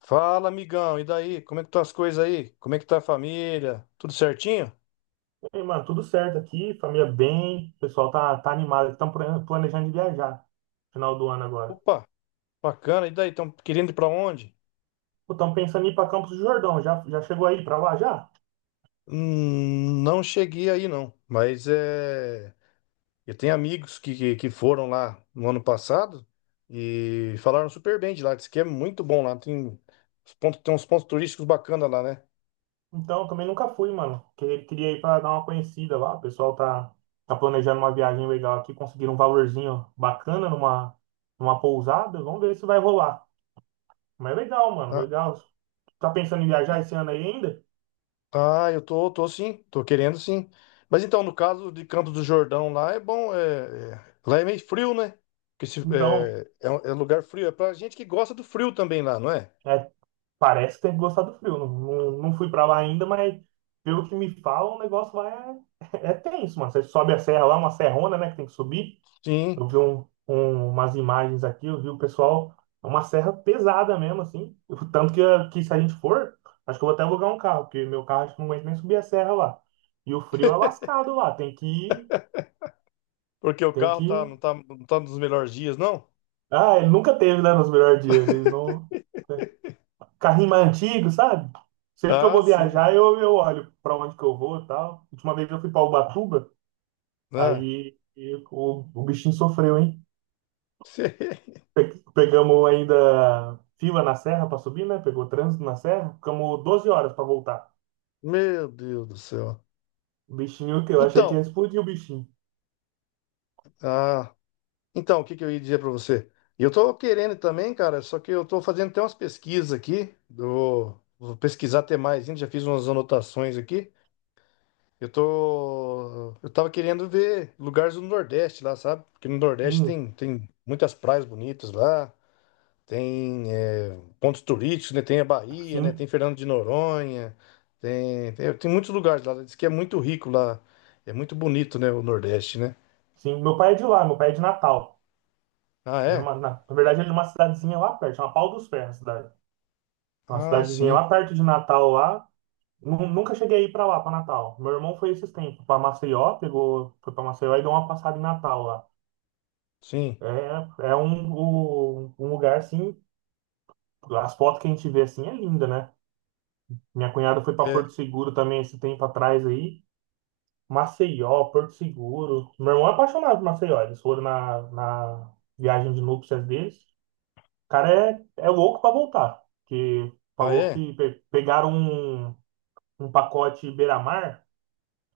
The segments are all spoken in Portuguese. Fala, amigão, e daí? Como é que estão as coisas aí? Como é que tá a família? Tudo certinho? Ei, mano, tudo certo aqui, família bem, o pessoal tá animado, estão planejando de viajar final do ano agora. Opa, bacana. E daí, estão querendo ir para onde? Estão pensando em ir para Campos do Jordão, já chegou aí para lá já? Não cheguei aí não, mas é, eu tenho amigos que foram lá no ano passado e falaram super bem de lá, disse que é muito bom lá, tem, tem uns pontos turísticos bacanas lá, né? Então, também nunca fui, mano, queria ir para dar uma conhecida lá, o pessoal tá planejando uma viagem legal aqui, conseguiram um valorzinho bacana numa pousada, vamos ver se vai rolar. Mas é legal, mano, legal. Tá pensando em viajar esse ano aí ainda? Ah, eu tô querendo sim. Mas então, no caso de Campos do Jordão, lá é bom, lá é meio frio, né? Porque se- Então, é, é, um- É lugar frio, é pra gente que gosta do frio também lá, não é? é. Parece que tem que gostar do frio. Não, não fui pra lá ainda, mas pelo que me falam, o negócio lá é, é tenso, mano. Você sobe a serra lá, uma serrona, né, que tem que subir. Sim, Eu vi umas imagens aqui, eu vi o pessoal, é uma serra pesada mesmo, assim. O tanto que se a gente for, acho que eu vou até alugar um carro, porque meu carro acho que não aguenta nem subir a serra lá. E o frio é lascado lá, tem que porque o tem carro que tá, ir. Não tá nos melhores dias, não? Ah, ele nunca teve, né, nos melhores dias. Ele não. Carrinho mais antigo, sabe? Sempre que eu Ah, vou sim, viajar, eu olho pra onde que eu vou e tal. Última vez eu fui pra Ubatuba, né? aí e o bichinho sofreu, hein? Pegamos ainda fila na serra pra subir, né? Pegou trânsito na serra, ficamos 12 horas pra voltar. Meu Deus do céu. O bichinho, que eu achei que Então, ia explodir o bichinho. ah, então, o que que eu ia dizer pra você? Eu tô querendo também, cara, só que eu tô fazendo até umas pesquisas aqui, do, vou pesquisar até mais, ainda já fiz umas anotações aqui. Eu tô. Eu tava querendo ver lugares do Nordeste lá, sabe? Porque no Nordeste Hum, tem muitas praias bonitas lá, tem é, pontos turísticos, né? Tem a Bahia, né? sim, Tem Fernando de Noronha, tem muitos lugares lá. Diz que é muito rico lá. É muito bonito, né? O Nordeste, né? sim. Meu pai é de lá, meu pai é de Natal. Ah, é? Na, na verdade, ele é de uma cidadezinha lá perto, chama Pau dos Ferros, a cidade. Uma Ah, cidadezinha sim, lá perto de Natal, lá. Nunca cheguei a ir pra lá, pra Natal. Meu irmão foi esses tempos pra Maceió, pegou, foi pra Maceió e deu uma passada em Natal lá. sim. Um lugar assim, as fotos que a gente vê assim é linda, né? Minha cunhada foi pra É. Porto Seguro também esse tempo atrás aí. Maceió, Porto Seguro. Meu irmão é apaixonado por Maceió. Eles foram na viagem de núpcias deles. O cara é louco pra voltar. Que Ah, falou é? que pegaram um pacote beira-mar.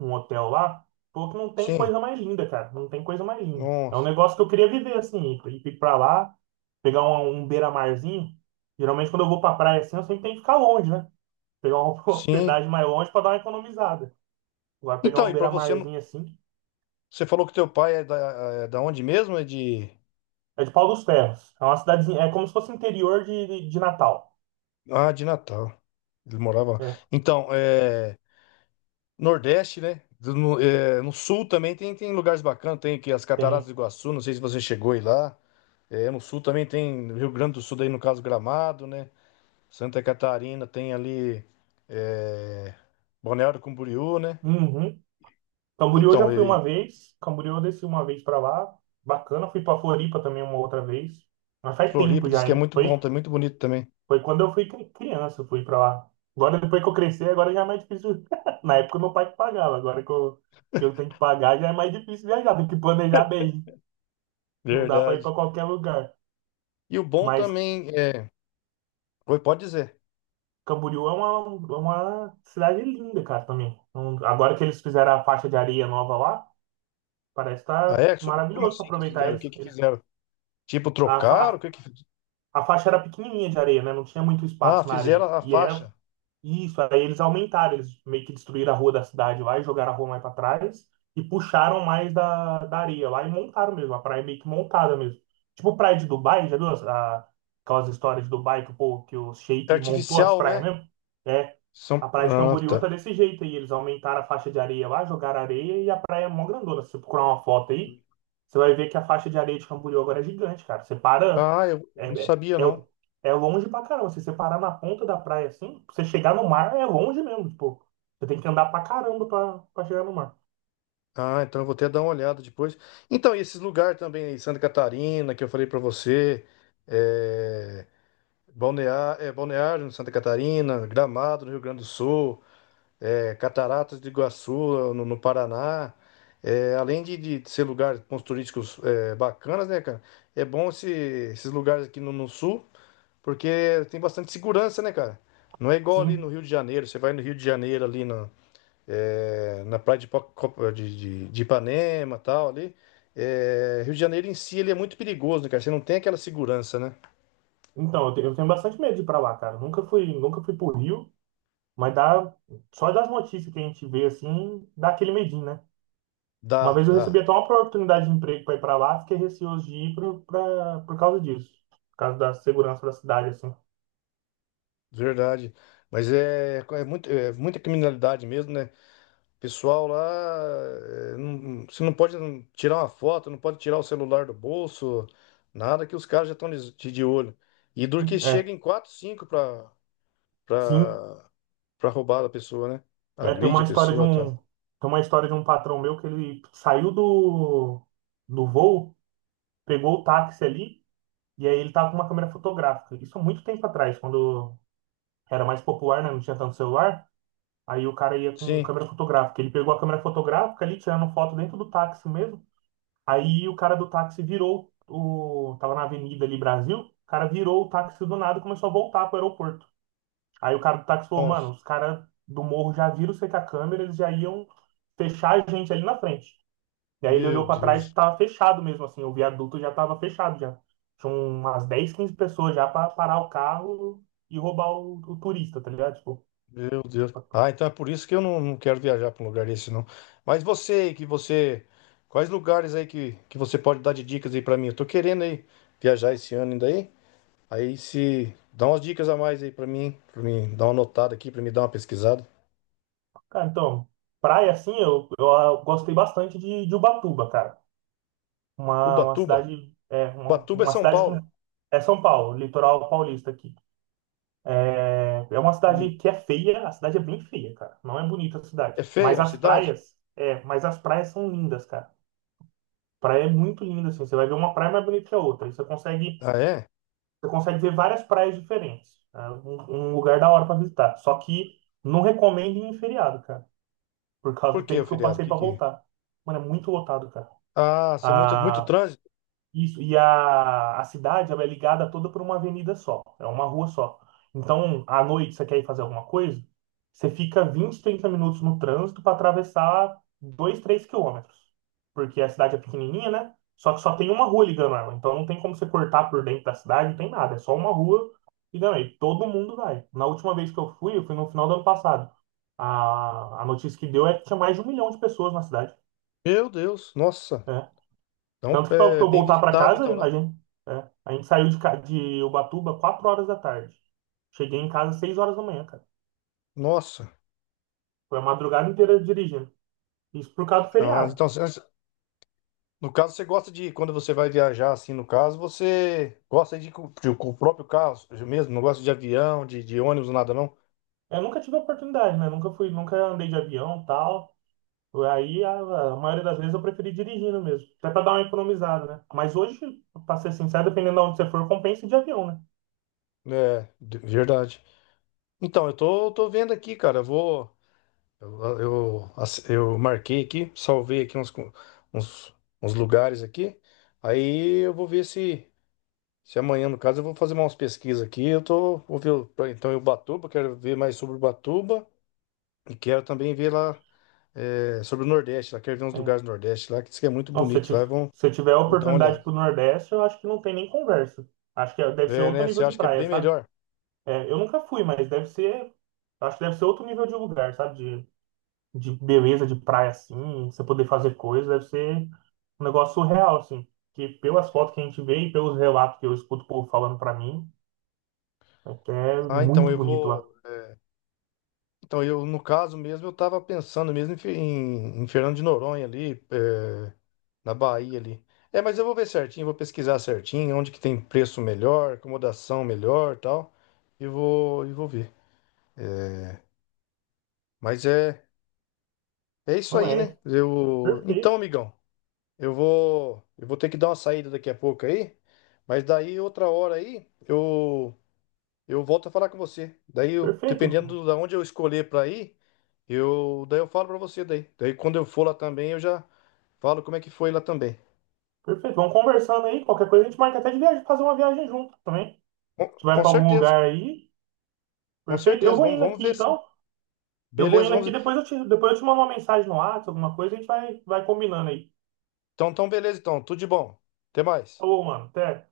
Um hotel lá, falou que não tem Sim. coisa mais linda, cara. Não tem coisa mais linda. É um Nossa. negócio que eu queria viver, assim, ir pra lá, pegar um beira-marzinho. Geralmente, quando eu vou pra praia assim, eu sempre tenho que ficar longe, né? Pegar uma Sim. hospedagem mais longe pra dar uma economizada. Agora, pegar Então, um e pra você, beira-marzinho assim, você falou que teu pai é da onde mesmo? É de. é de Pau dos Ferros. É uma cidadezinha, é como se fosse interior de Natal. Ah, de Natal. Ele morava lá. É, Então, é, Nordeste, né? No Sul também tem, tem lugares bacanas. Tem aqui as Cataratas tem. do Iguaçu, não sei se você chegou aí lá. É, no Sul também tem Rio Grande do Sul, daí no caso Gramado, né? Santa Catarina tem ali é, Balneário Camboriú, né? Uhum. Camboriú eu Então, já fui uma e vez. Camboriú eu desci uma vez pra lá. Bacana. Fui pra Floripa também uma outra vez. Mas faz tempo Floripa diz já, que é hein? muito bom, Foi. tá muito bonito também. Foi quando eu fui criança, eu fui pra lá. Agora, depois que eu cresci, agora já é mais difícil. Na época, meu pai que pagava. Agora que eu tenho que pagar, já é mais difícil viajar. Tem que planejar bem. Não dá pra ir Verdade. pra qualquer lugar. E o bom Mas também é. Oi, pode dizer. Camboriú é é uma cidade linda, cara, também. Então, agora que eles fizeram a faixa de areia nova lá, parece que Ah, tá é? Como maravilhoso pra assim que eles aproveitar fizeram? O eles. que que Eles fizeram? Tipo, a, trocaram? O que fa- que a faixa era pequenininha de areia, né? Não tinha muito Ah, espaço na fizeram areia. a E é faixa. isso, aí eles aumentaram, eles meio que destruíram a rua da cidade lá e jogaram a rua mais para trás e puxaram mais da areia lá e montaram mesmo, a praia meio que montada mesmo. Tipo praia de Dubai, já viu aquelas histórias de Dubai que, que o É Sheik montou as artificial, praias né? mesmo? É, a São... praia de Ah, Camboriú tá tá. desse jeito aí, eles aumentaram a faixa de areia lá, jogaram areia e a praia é mó grandona. Se você procurar uma foto aí, você vai ver que a faixa de areia de Camboriú agora é gigante, cara. Você para. Ah, eu É, não é, sabia, é, não. é longe pra caramba. Se você parar na ponta da praia assim, pra você chegar no mar é longe mesmo, tipo. Você tem que andar pra caramba pra chegar no mar. Ah, então eu vou até dar uma olhada depois. Então, e esses lugares também aí, Santa Catarina, que eu falei pra você, é... é, Balneário, em Santa Catarina, Gramado, no Rio Grande do Sul, é, Cataratas de Iguaçu, no Paraná. É, além de ser lugares pontos turísticos é, bacanas, né, cara? É bom esse- esses lugares aqui no no sul. Porque tem bastante segurança, né, cara? Não é igual ali no Sim. Rio de Janeiro. Você vai no Rio de Janeiro, ali na, é, na praia de, Ipa- Copa- de Ipanema e tal, ali. É, Rio de Janeiro em si, ele é muito perigoso, né, cara? Você não tem aquela segurança, né? Então, eu tenho bastante medo de ir pra lá, cara. Nunca fui, nunca fui pro Rio, mas dá, só das notícias que a gente vê assim, dá aquele medinho, né? Uma Dá, vez eu recebi dá. até uma oportunidade de emprego pra ir pra lá, fiquei receoso de ir por causa disso. Por causa da segurança da cidade, assim. Verdade. Mas é é muita criminalidade mesmo, né? Pessoal lá, você não pode tirar uma foto, não pode tirar o celular do bolso, nada que os caras já estão de olho. E duro que chega É, em 4, 5 para sim. pra, pra roubar a pessoa, né? É, tem Agride uma a história de pessoa, tá? um, tem uma história de um patrão meu que ele saiu do voo, pegou o táxi ali, e aí ele tava com uma câmera fotográfica. Isso há muito tempo atrás, quando era mais popular, né? Não tinha tanto celular. Aí o cara ia com Sim. câmera fotográfica. Ele pegou a câmera fotográfica ali, tirando foto dentro do táxi mesmo. Aí o cara do táxi virou tava na avenida ali, Brasil. O cara virou o táxi do nada e começou a voltar pro aeroporto. Aí o cara do táxi falou, mano, Nossa, os caras do morro já viram você com a câmera, eles já iam fechar a gente ali na frente. E aí ele meu olhou pra trás e Deus, tava fechado mesmo, assim, o viaduto já tava fechado já. Tinha umas 10, 15 pessoas já pra parar o carro e roubar o turista, tá ligado? Tipo, meu Deus. Ah, então é por isso que eu não, não quero viajar para um lugar desse, não. Mas você, que você... Quais lugares aí que você pode dar de dicas aí para mim? Eu tô querendo aí viajar esse ano ainda aí. Aí se... Dá umas dicas a mais aí para mim dar uma notada aqui, para me dar uma pesquisada. cara, então, praia assim, eu gostei bastante de Ubatuba, cara. Ubatuba. Ubatuba é Uma São cidade com. Paulo. É São Paulo, litoral paulista aqui. É uma Hum. cidade que é feia, a cidade é bem feia, cara. Não é bonita a cidade. É feia Mas a as cidade? praias, é, mas as praias são lindas, cara. Praia é muito linda, assim. Você vai ver uma praia mais bonita que a outra. E Ah, é? você consegue ver várias praias diferentes. É um lugar da hora pra visitar. Só que não recomendo ir em feriado, cara. Por causa Por do que, tempo o que eu feriado? passei pra Que... voltar. Mano, é muito lotado, cara. Ah, ser muito, muito Ah, trânsito? isso, e a cidade ela é ligada toda por uma avenida só, é uma rua só. Então, à noite, você quer ir fazer alguma coisa, você fica 20, 30 minutos no trânsito para atravessar 2, 3 quilômetros. Porque a cidade é pequenininha, né? Só que só tem uma rua ligando ela. Então, não tem como você cortar por dentro da cidade, não tem nada. É só uma rua ligando aí. Todo mundo vai. Na última vez que eu fui no final do ano passado. A notícia que deu é que tinha mais de um milhão de pessoas na cidade. Meu Deus, nossa. Né? Então, Tanto que para é eu bem voltar para visitado, casa, então, lá. A gente saiu de Ubatuba 4 horas da tarde. Cheguei em casa 6 horas da manhã, cara. Nossa. Foi a madrugada inteira dirigindo. Isso por causa do Ah, feriado. então, cê- no caso, você gosta de, quando você vai viajar, assim, no caso, você gosta de ir com, com o próprio carro mesmo, não gosta de avião, de ônibus, nada, não? Eu nunca tive a oportunidade, né? Nunca fui, nunca andei de avião, tal. Aí a maioria das vezes eu preferi dirigindo mesmo, até para dar uma economizada, né? Mas hoje, para ser sincero, dependendo de onde você for, compensa ir de avião, né? É, verdade. Então, eu tô, tô vendo aqui, cara, eu vou... Eu marquei aqui, salvei aqui uns, uns, uns lugares aqui, aí eu vou ver se... Se amanhã, no caso, eu vou fazer umas pesquisas aqui. Eu tô, vou ver então em Ubatuba, quero ver mais sobre Ubatuba e quero também ver lá eh, sobre o Nordeste. Lá quero ver uns É. lugares do Nordeste lá que diz que é muito Não, bonito. Lá vão, se você tiver a vou dar uma olhada. oportunidade pro Nordeste, eu acho que não tem nem conversa. Acho que é, deve ser É, outro né? Você nível de acha que é praia, bem sabe? melhor? É, eu nunca fui, mas deve ser. Acho que deve ser outro nível de lugar, sabe? De beleza, de praia assim, você poder fazer coisas, deve ser um negócio surreal, assim. Que pelas fotos que a gente vê e pelos relatos que eu escuto o povo falando pra mim, é que é Ah, então muito eu bonito vou. lá. Então eu, no caso mesmo, eu tava pensando mesmo em, em Fernando de Noronha ali, eh, na Bahia ali. É, mas eu vou ver certinho, vou pesquisar certinho onde que tem preço melhor, acomodação melhor, e tal. E vou ver. Mas é É isso Não aí, né? é? Eu... Então, Perfeito, amigão, eu vou ter que dar uma saída daqui a pouco aí, mas daí outra hora aí eu volto a falar com você. Perfeito, Dependendo da onde eu escolher para ir, eu falo para você daí. Daí quando eu for lá também eu já falo como é que foi lá também. perfeito. Vamos conversando aí, qualquer coisa a gente marca até de viagem, fazer uma viagem junto também. A gente vai Com pra algum certeza, lugar aí, com perfeito. Eu certeza. vou Vamos, indo vamos aqui ver sim. então. Eu vou Beleza, indo vamos. aqui, Ver. depois depois eu te mando uma mensagem no WhatsApp, alguma coisa, a gente vai combinando aí. Então, então beleza, então. Tudo de bom. Até mais. Falou, mano, até.